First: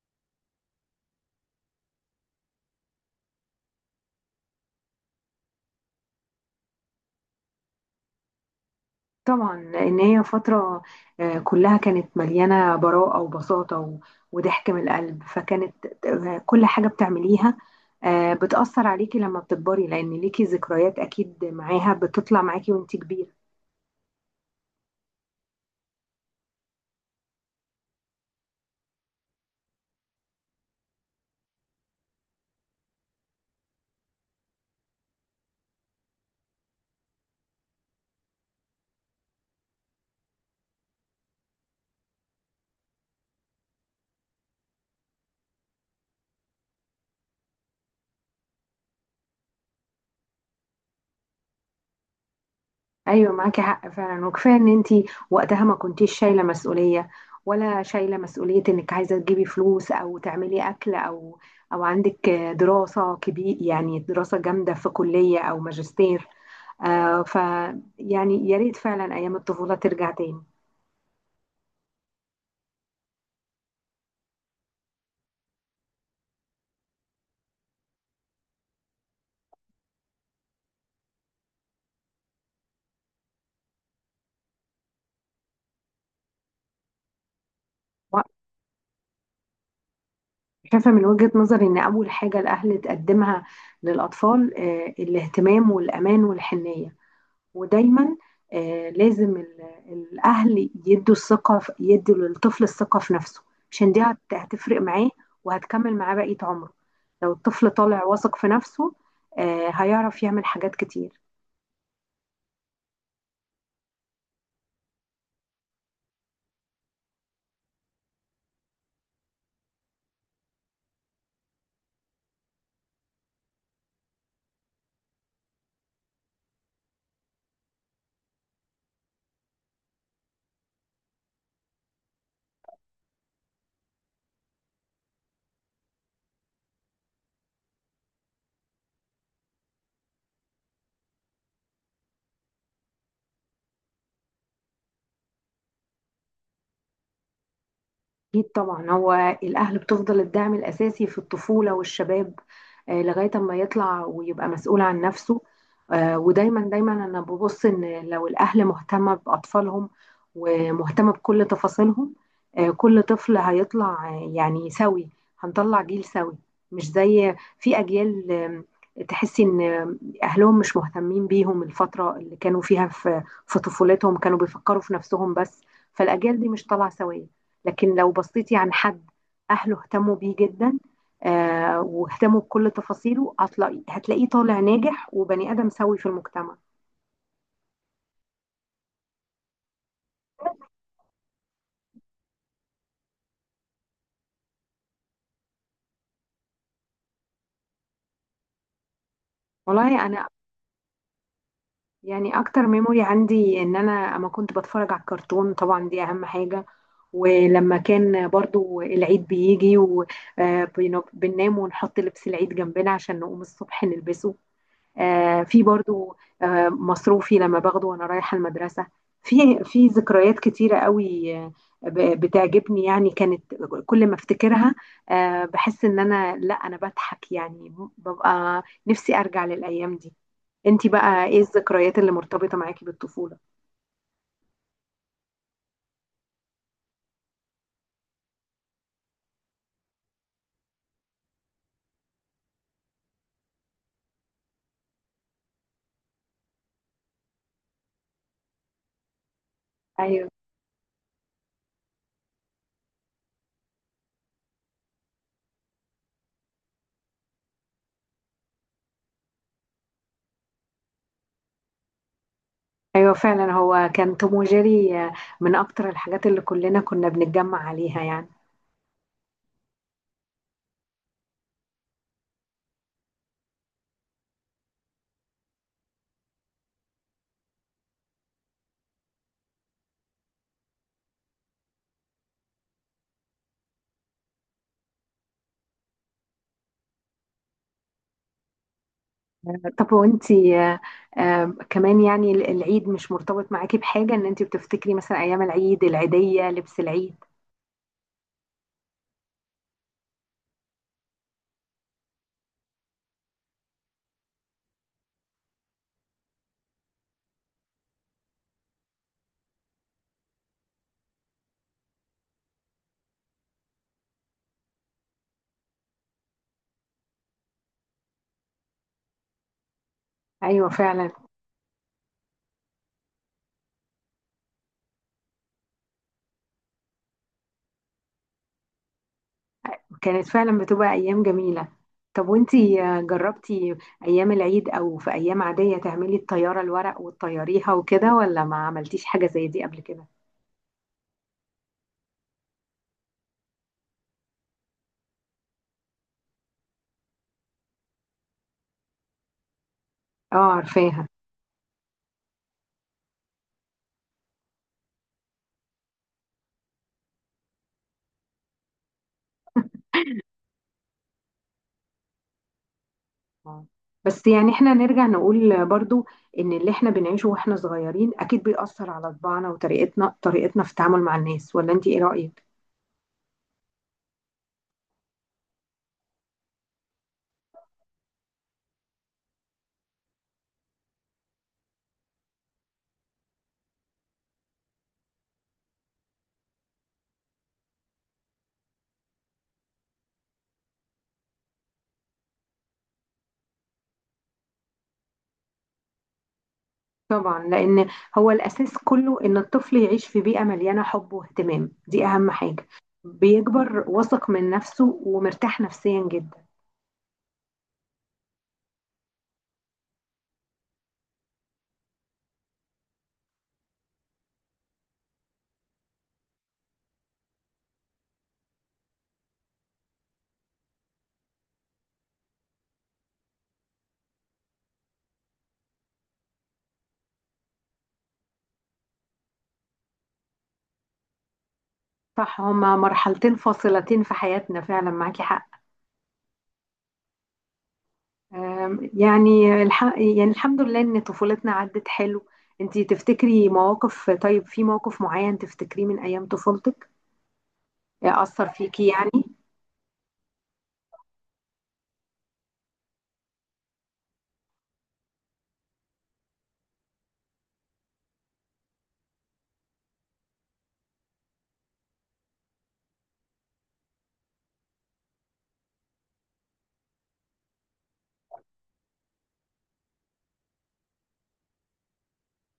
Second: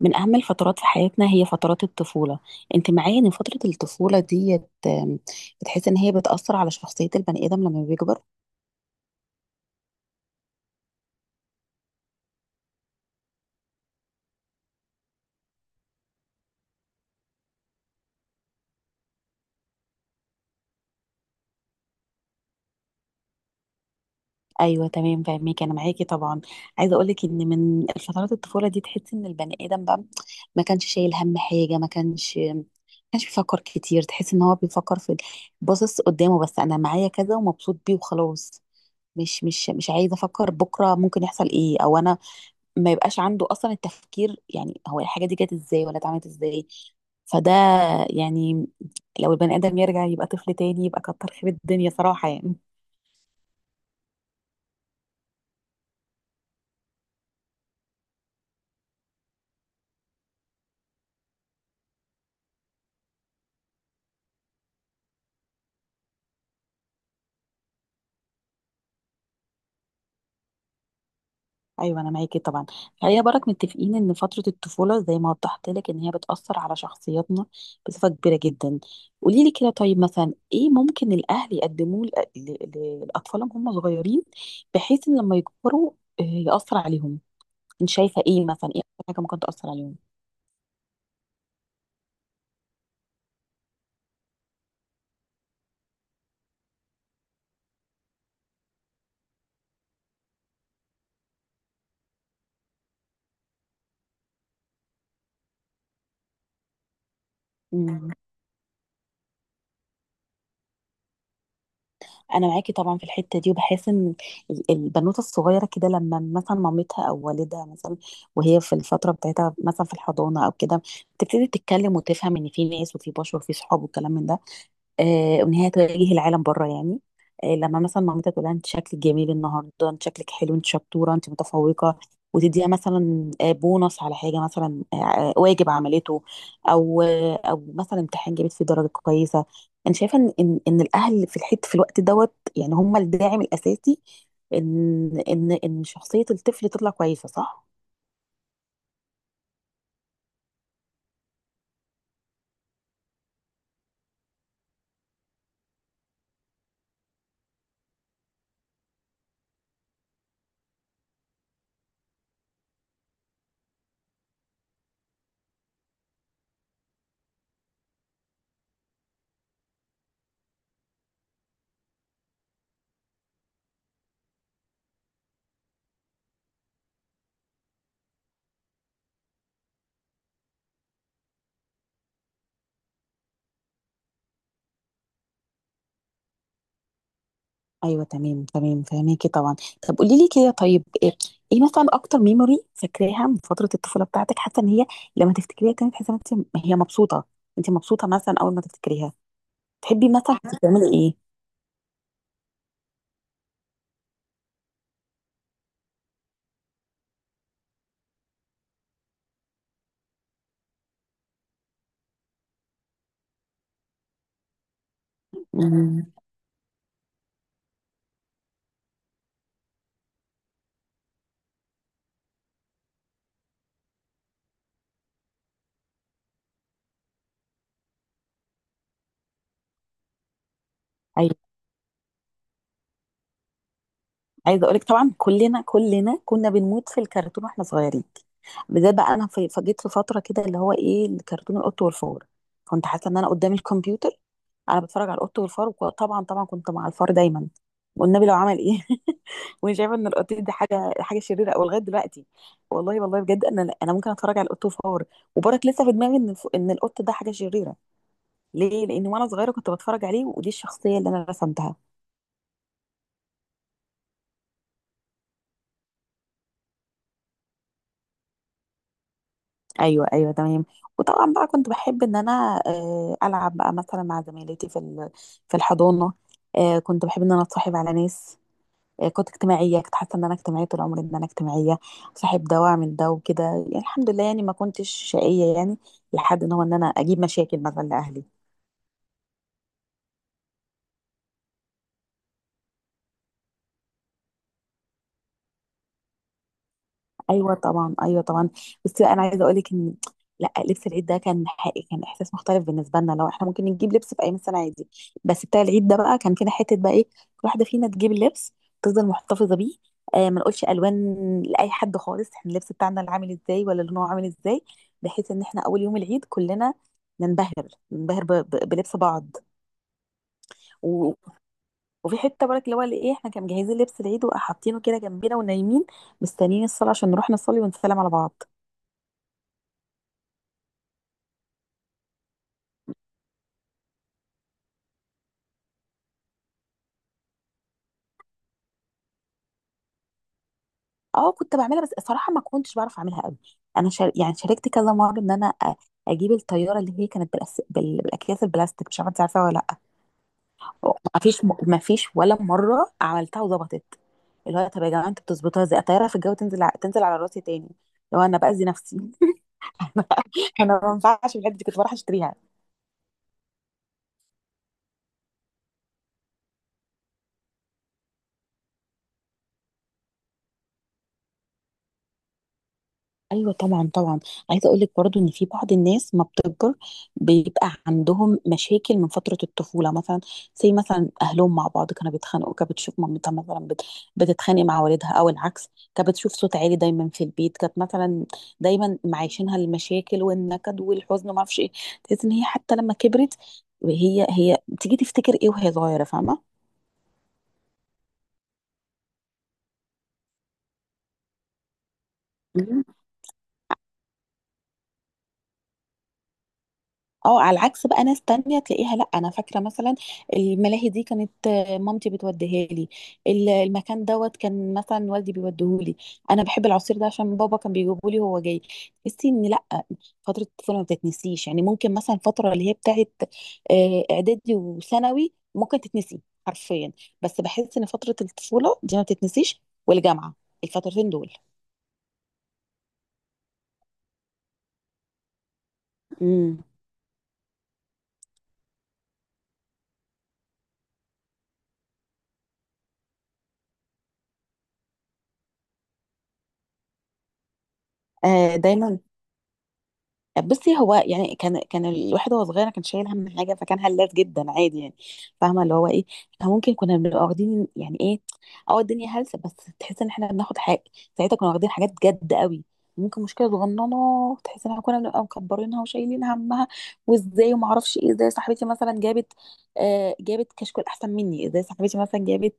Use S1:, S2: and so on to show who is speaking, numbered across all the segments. S1: من أهم الفترات في حياتنا هي فترات الطفولة. أنت معايا إن فترة الطفولة ديت، بتحس إن هي بتأثر على شخصية البني آدم لما بيكبر.
S2: طبعا لان هي فتره، كلها كانت مليانه براءه وبساطه وضحك من القلب. فكانت كل حاجه بتعمليها بتاثر عليكي لما بتكبري، لان ليكي ذكريات اكيد معاها بتطلع معاكي وانت كبيره.
S1: أيوة تمام، فاهمك، أنا معاكي طبعا. عايزة أقولك إن من فترات الطفولة دي تحس إن البني آدم بقى ما كانش شايل هم حاجة، ما كانش بيفكر كتير. تحس إن هو بيفكر في، باصص قدامه، بس أنا معايا كذا ومبسوط بيه وخلاص. مش عايزة أفكر بكرة ممكن يحصل إيه، أو أنا ما يبقاش عنده اصلا التفكير، يعني هو الحاجه دي جت ازاي ولا اتعملت ازاي. فده يعني لو البني ادم يرجع يبقى طفل تاني يبقى كتر خير الدنيا صراحه يعني.
S2: ايوه، معاكي حق فعلا. وكفايه ان انت وقتها ما كنتيش شايله مسؤوليه، ولا شايله مسؤوليه انك عايزه تجيبي فلوس او تعملي اكل، او او عندك دراسه كبير، يعني دراسه جامده في كليه او ماجستير. آه ف يعني يا ريت فعلا ايام الطفوله ترجع تاني.
S1: ايوه، انا معاكي طبعا. خلينا برك متفقين ان فتره الطفوله زي ما وضحت لك ان هي بتاثر على شخصياتنا بصفه كبيره جدا. قولي لي كده، طيب مثلا ايه ممكن الاهل يقدموه لاطفالهم هم صغيرين، بحيث ان لما يكبروا ياثر عليهم. انت شايفه
S2: و-
S1: ايه، مثلا ايه أكتر حاجه ممكن تاثر
S2: شايفه من وجهه نظري ان اول حاجه الاهل تقدمها للاطفال الاهتمام والامان والحنيه. ودايما لازم الاهل يدوا الثقه يدوا للطفل الثقه في نفسه، عشان دي هتفرق معاه وهتكمل معاه بقيه عمره. لو الطفل طالع
S1: عليهم؟
S2: واثق في نفسه، هيعرف يعمل حاجات كتير.
S1: انا معاكي طبعا في الحته دي، وبحس ان البنوته الصغيره كده، لما مثلا مامتها او والدها مثلا، وهي في الفتره بتاعتها مثلا في الحضانه او كده، بتبتدي تتكلم وتفهم ان في ناس وفي بشر وفي صحاب والكلام من ده. وان هي تواجه العالم بره يعني. لما مثلا مامتها تقول لها انت شكلك جميل النهارده، انت شكلك حلو، انت شطوره، انت متفوقه، وتديها مثلا بونص على حاجه، مثلا واجب عملته، او او مثلا امتحان جابت فيه درجه كويسه. انا شايفه ان ان إن الاهل في الحته في الوقت دوت يعني هم الداعم الاساسي، ان شخصيه الطفل تطلع كويسه، صح؟
S2: أكيد طبعا، هو الأهل بتفضل الدعم الأساسي في الطفولة والشباب، لغاية أما يطلع ويبقى مسؤول عن نفسه. ودايما دايما أنا ببص إن لو الأهل مهتمة بأطفالهم ومهتمة بكل تفاصيلهم، كل طفل هيطلع، يعني سوي. هنطلع جيل سوي، مش زي في أجيال تحسي إن أهلهم مش مهتمين بيهم. الفترة اللي كانوا فيها في طفولتهم كانوا بيفكروا في نفسهم بس، فالأجيال دي مش طالعة سوية. لكن لو بصيتي عن حد اهله اهتموا بيه جدا واهتموا بكل تفاصيله، هتلاقي هتلاقيه طالع ناجح وبني ادم سوي في المجتمع.
S1: ايوه تمام تمام، فهميكي طبعا. طب قولي لي كده، طيب إيه مثلا اكتر ميموري فاكراها من فتره الطفوله بتاعتك؟ حاسه ان هي لما تفتكريها كانت تحسي ان انت هي مبسوطه؟ انت مبسوطه مثلا اول ما تفتكريها؟
S2: والله
S1: تحبي
S2: انا
S1: مثلا كنت بتعملي ايه؟
S2: يعني اكتر ميموري عندي ان انا اما كنت بتفرج على الكرتون، طبعا دي اهم حاجه. ولما كان برضو العيد بيجي، وبننام ونحط لبس العيد جنبنا عشان نقوم الصبح نلبسه. في
S1: امم.
S2: برضو مصروفي لما باخده وانا رايحة المدرسة. في في ذكريات كتيرة قوي بتعجبني. يعني كانت كل ما افتكرها بحس ان انا، لا انا بضحك، يعني ببقى نفسي ارجع للايام دي. انتي بقى ايه الذكريات اللي مرتبطة معاكي بالطفولة؟
S1: عايزه اقولك طبعا، كلنا كنا بنموت في الكرتون واحنا صغيرين. بالذات بقى انا فجيت في فتره كده اللي هو ايه، الكرتون القط والفار. كنت حاسه ان انا قدام الكمبيوتر، انا بتفرج على القط والفار، وطبعا طبعا كنت مع الفار دايما، والنبي لو عمل ايه وانا شايفه ان
S2: ايوه،
S1: القط دي حاجه حاجه شريره، او لغايه دلوقتي والله والله بجد، انا ممكن اتفرج على القط والفار، وبرك لسه في دماغي ان ان القط ده حاجه شريره. ليه؟ لان وانا صغيره كنت بتفرج عليه، ودي الشخصيه اللي انا رسمتها.
S2: ايوه فعلا، هو كان توم وجيري، من اكتر الحاجات اللي كلنا كنا بنتجمع عليها يعني.
S1: ايوه ايوه تمام. وطبعا بقى كنت بحب ان انا العب بقى مثلا مع زميلتي في الحضانه. كنت بحب ان انا اتصاحب على ناس. كنت اجتماعيه، كنت حاسه ان انا اجتماعيه طول عمري، ان انا اجتماعيه، صاحب ده واعمل ده وكده يعني. الحمد لله يعني ما كنتش شقيه يعني، لحد ان هو ان انا اجيب مشاكل مثلا لاهلي.
S2: طب وانتي، كمان يعني العيد مش مرتبط معاكي بحاجة، ان انتي بتفتكري مثلا ايام العيد، العيدية، لبس العيد؟
S1: ايوه طبعا، ايوه طبعا. بس بقى انا عايزه اقول لك ان، لا، لبس العيد ده كان حقيقي، كان احساس مختلف بالنسبه لنا. لو احنا ممكن نجيب لبس في ايام السنه عادي، بس بتاع العيد ده بقى كان فينا حته بقى ايه، كل واحده فينا تجيب اللبس تفضل محتفظه بيه. ما نقولش الوان لاي حد خالص، احنا اللبس بتاعنا اللي عامل ازاي ولا لونه عامل ازاي، بحيث ان احنا اول يوم العيد كلنا ننبهر، بلبس بعض.
S2: ايوه فعلا،
S1: و... وفي حته برك اللي هو اللي ايه، احنا كان مجهزين لبس العيد وحاطينه كده جنبنا ونايمين مستنيين الصلاه عشان نروح نصلي ونسلم على بعض.
S2: كانت فعلا بتبقى ايام جميلة. طب وانتي جربتي ايام العيد او في ايام عادية تعملي الطيارة الورق وتطيريها وكده، ولا ما عملتيش حاجة زي دي قبل كده؟
S1: اه كنت بعملها، بس صراحه ما كنتش بعرف اعملها قوي. انا شاركت كذا مره ان انا اجيب الطياره اللي هي كانت بالاكياس البلاستيك، مش عارفه انت عارفاها ولا لا؟
S2: اه، عارفاها.
S1: ما فيش ما فيش ولا مره عملتها وظبطت. اللي هو طب يا جماعه، انتوا بتظبطوها ازاي الطياره في الجو، تنزل على راسي تاني لو انا باذي نفسي انا ما ينفعش، في الحته دي كنت بروح اشتريها.
S2: آه. بس يعني احنا نرجع نقول برضو ان اللي احنا بنعيشه واحنا صغيرين اكيد بيأثر على طباعنا وطريقتنا، في التعامل مع الناس، ولا انتي ايه رأيك؟
S1: ايوه طبعا طبعا. عايزه اقول لك برضو ان في بعض الناس ما بتكبر، بيبقى عندهم مشاكل من فتره الطفوله مثلا. زي مثلا اهلهم مع بعض كانوا بيتخانقوا، كانت بتشوف مامتها مثلا بتتخانق مع والدها او العكس، كانت بتشوف صوت عالي دايما في البيت، كانت مثلا دايما معيشينها المشاكل والنكد والحزن وما اعرفش ايه. تحس ان هي حتى لما كبرت، هي هي بتيجي تفتكر ايه وهي صغيره، فاهمه.
S2: طبعا، لان هو الاساس كله ان الطفل يعيش في بيئه مليانه حب واهتمام، دي اهم حاجه. بيكبر واثق من نفسه ومرتاح نفسيا جدا.
S1: اه على العكس بقى، ناس تانية تلاقيها، لا انا فاكره مثلا الملاهي دي كانت مامتي بتوديها لي. المكان دوت كان مثلا والدي بيوديهولي. انا بحب العصير ده عشان بابا كان بيجيبه لي وهو جاي. تحسي ان لا، فتره الطفوله ما بتتنسيش. يعني ممكن مثلا الفتره اللي هي بتاعت اعدادي وثانوي ممكن تتنسي حرفيا، بس بحس ان فتره الطفوله دي ما بتتنسيش، والجامعه، الفترتين دول.
S2: صح، هما مرحلتين فاصلتين في حياتنا فعلا، معاكي حق.
S1: امم.
S2: يعني يعني الحمد لله ان طفولتنا عدت حلو. انتي تفتكري مواقف؟ طيب، في موقف معين تفتكريه من ايام طفولتك اثر
S1: آه،
S2: فيكي
S1: دايما.
S2: يعني؟
S1: بصي هو يعني كان الواحد وهو صغير كان شايل هم حاجه، فكان هلاف جدا عادي يعني، فاهمه اللي هو ايه. احنا ممكن كنا بنبقى واخدين يعني ايه، اه الدنيا هلسه بس، تحس ان احنا بناخد حاجه. ساعتها كنا واخدين حاجات جد قوي، ممكن مشكله صغننه تحس ان احنا كنا بنبقى مكبرينها وشايلين همها، وازاي وما اعرفش ايه. ازاي صاحبتي مثلا جابت جابت كشكول احسن مني، ازاي صاحبتي مثلا جابت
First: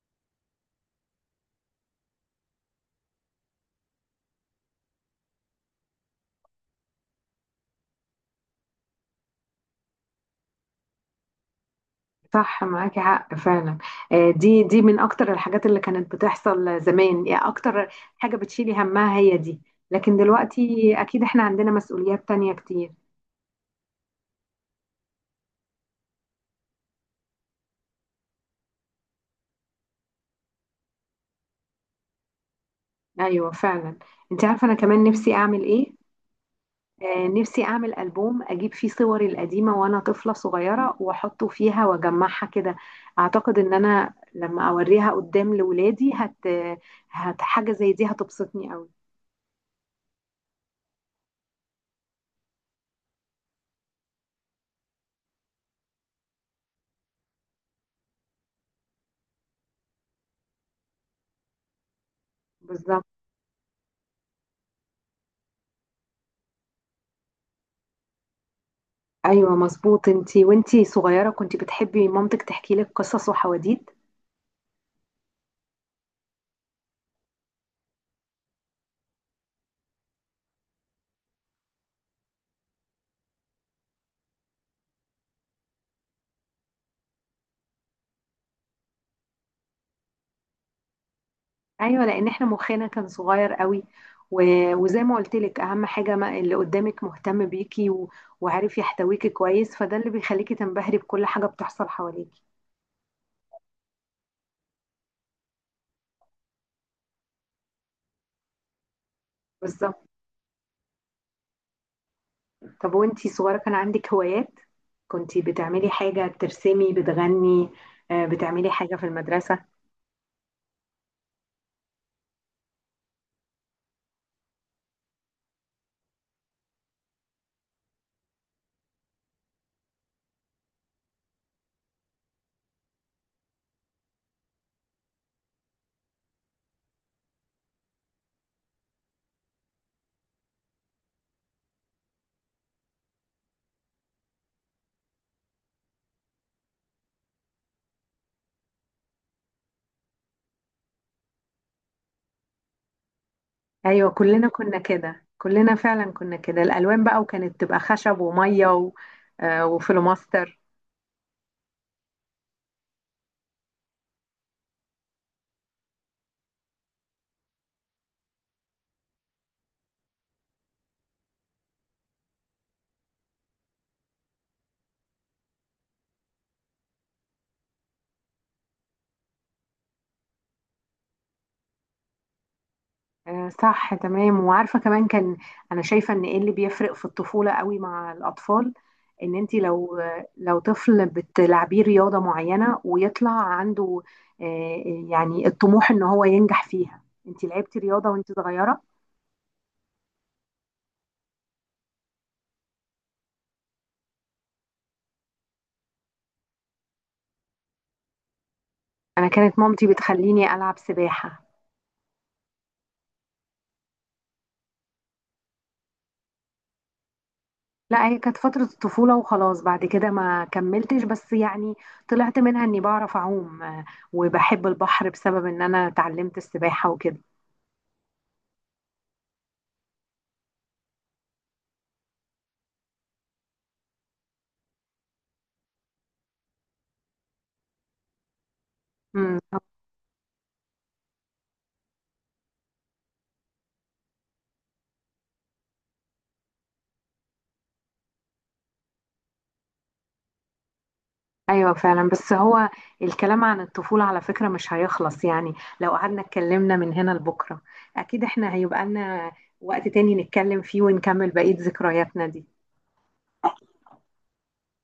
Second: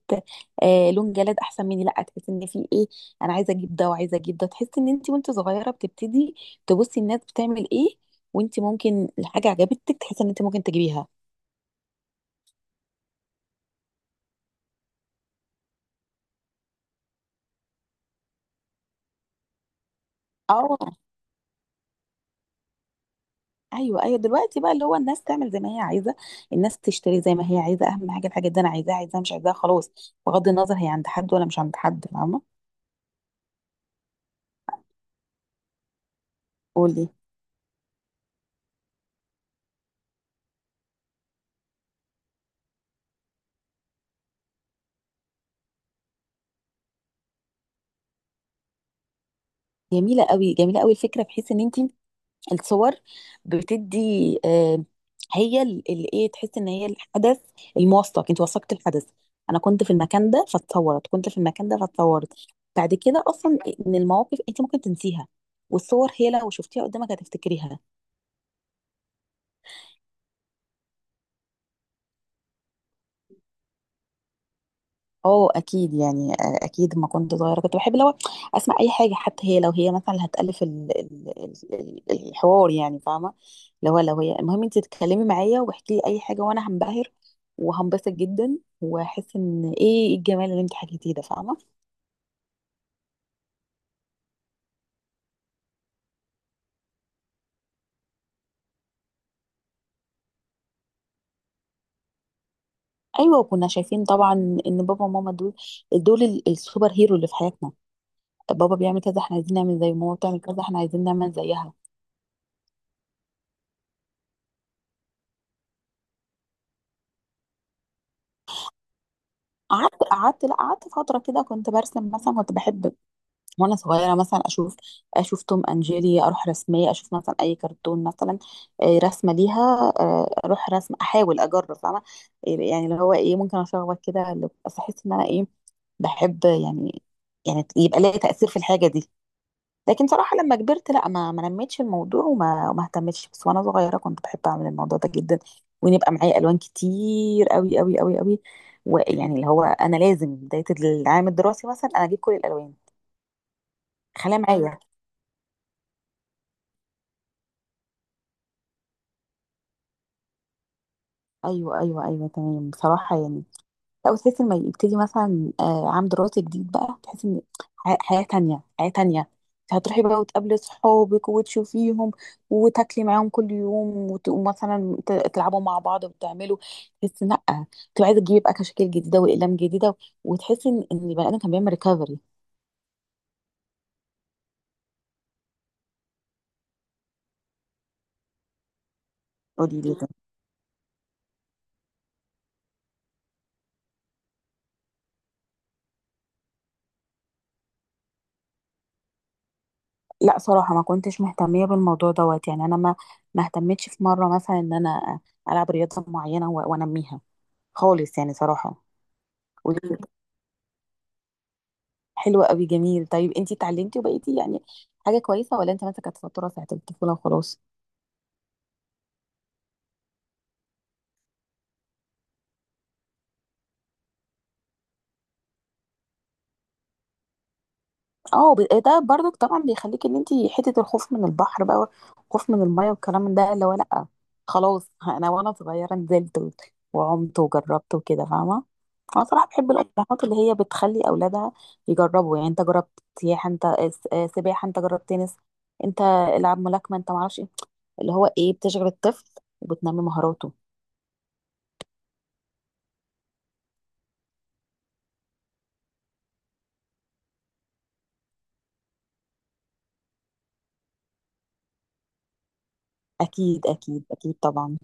S1: لون جلاد احسن مني، لا تحس ان في ايه، انا عايزه اجيب ده وعايزه اجيب ده. تحس ان انت وانت صغيره بتبتدي تبصي الناس بتعمل ايه، وانت ممكن الحاجه عجبتك تحسي ان انت ممكن تجيبيها.
S2: صح، معاكي حق فعلا. دي من اكتر الحاجات اللي كانت بتحصل زمان، يعني اكتر حاجة بتشيلي همها هي دي. لكن
S1: اه،
S2: دلوقتي اكيد احنا عندنا مسؤوليات تانية كتير.
S1: ايوه ايوه، دلوقتي بقى اللي هو الناس تعمل زي ما هي عايزه، الناس تشتري زي ما هي عايزه، اهم حاجه الحاجه دي، انا عايزاها، عايزاها مش عايزاها خلاص، بغض النظر هي عند حد ولا مش عند حد، فاهمه.
S2: ايوه فعلا. انت عارفة انا كمان نفسي اعمل ايه؟
S1: قولي.
S2: نفسي اعمل البوم اجيب فيه صوري القديمة وانا طفلة صغيرة، واحطه فيها واجمعها كده. اعتقد ان انا لما اوريها قدام لولادي هت هت حاجة زي دي هتبسطني قوي.
S1: جميله قوي، جميله قوي الفكره، بحيث ان انت الصور بتدي، هي اللي ايه، تحس ان هي الحدث الموثق، انت وثقت الحدث، انا كنت في المكان ده فاتصورت، كنت في المكان ده فاتصورت. بعد
S2: بالظبط.
S1: كده اصلا من المواقف انت ممكن تنسيها، والصور هي لو شفتيها قدامك هتفتكريها.
S2: ايوه مظبوط. انتي وانتي صغيره كنت بتحبي مامتك تحكي لك قصص وحواديت؟
S1: اه اكيد يعني، اكيد ما كنت صغيره كنت بحب لو اسمع اي حاجه، حتى هي لو هي مثلا اللي هتالف الحوار يعني، فاهمه. لو هي المهم انت تتكلمي معايا واحكي لي اي حاجه، وانا هنبهر وهنبسط جدا، واحس ان ايه الجمال اللي انت حكيتيه ده، فاهمه.
S2: ايوه، لان احنا مخنا كان صغير قوي. و... وزي ما قلت لك، اهم حاجه ما اللي قدامك مهتم بيكي و... وعارف يحتويكي كويس. فده اللي بيخليكي تنبهري بكل حاجه بتحصل حواليكي.
S1: ايوه، وكنا شايفين طبعا ان بابا وماما دول، دول السوبر هيرو اللي في حياتنا. بابا بيعمل كذا احنا عايزين نعمل زيه،
S2: بالظبط.
S1: ماما بتعمل كذا احنا عايزين نعمل زيها.
S2: طب وانتي صغيره كان عندك هوايات؟ كنتي بتعملي حاجه؟ بترسمي؟ بتغني؟ بتعملي حاجه في المدرسه؟
S1: قعدت قعدت لا قعدت فتره كده كنت برسم، مثلا كنت بحب وانا صغيره مثلا اشوف، توم اند جيري، اروح رسميه، اشوف مثلا اي كرتون مثلا، رسمه ليها، اروح رسم، احاول اجرب، فاهمه، يعني اللي هو ايه، ممكن اشخبط كده بس احس ان انا ايه، بحب يعني، يبقى ليا تاثير في الحاجه دي. لكن صراحه لما كبرت لا، ما نميتش الموضوع، وما اهتمتش، بس وانا صغيره كنت بحب اعمل الموضوع ده جدا، ونبقى معايا الوان كتير قوي قوي قوي قوي. ويعني اللي هو انا لازم بدايه العام الدراسي مثلا انا اجيب كل الالوان،
S2: ايوه
S1: خليها
S2: كلنا كنا
S1: معايا.
S2: كده، كلنا فعلا كنا كده. الالوان بقى، وكانت تبقى خشب وميه و... وفلوماستر
S1: ايوه ايوه ايوه تمام، بصراحه يعني. لا، وتحس لما يبتدي مثلا عام دراسي جديد بقى، تحس ان حياه تانية، حياه تانية. انت هتروحي بقى وتقابلي صحابك وتشوفيهم، وتاكلي معاهم كل يوم، ومثلا تلعبوا مع بعض وتعملوا، تحس إن لا، تبقى عايزه تجيبي بقى كشاكيل جديده واقلام جديده، وتحس ان البني ادم كان بيعمل ريكفري.
S2: صح تمام. وعارفه كمان كان، انا شايفه ان ايه اللي بيفرق في الطفوله قوي مع الاطفال، ان انت
S1: قولي لي كده.
S2: لو طفل بتلعبيه رياضه معينه ويطلع عنده آه، يعني الطموح ان هو ينجح فيها. انت لعبتي رياضه وانت صغيره؟
S1: لا صراحه ما كنتش مهتميه بالموضوع دوت يعني، انا ما اهتمتش في مره مثلا ان انا العب رياضه معينه وانميها خالص يعني صراحه.
S2: انا كانت
S1: قولي.
S2: مامتي بتخليني العب سباحه.
S1: حلوة قوي، جميل. طيب انتي اتعلمتي وبقيتي يعني حاجة كويسة، ولا انت مثلا كانت فترة ساعة الطفولة وخلاص؟
S2: لا هي كانت فترة الطفولة وخلاص، بعد كده ما كملتش. بس يعني طلعت منها اني بعرف اعوم، وبحب البحر بسبب ان انا اتعلمت السباحة وكده.
S1: اه، ده برضك طبعا بيخليك ان انتي حتة الخوف من البحر بقى والخوف من المية والكلام من ده اللي هو لأ خلاص انا وانا صغيرة نزلت وعمت وجربت وكده، فاهمة. انا
S2: مم.
S1: صراحة بحب الأمهات اللي هي بتخلي أولادها يجربوا، يعني انت جربت سياحة، انت سباحة، انت جربت تنس، انت العب ملاكمة، انت معرفش ايه، اللي هو ايه، بتشغل الطفل وبتنمي مهاراته.
S2: ايوه فعلا. بس هو الكلام عن الطفولة على فكرة مش هيخلص يعني، لو قعدنا اتكلمنا من هنا لبكرة. اكيد احنا هيبقى لنا وقت تاني نتكلم فيه ونكمل بقية ذكرياتنا دي.
S1: أكيد أكيد أكيد طبعا.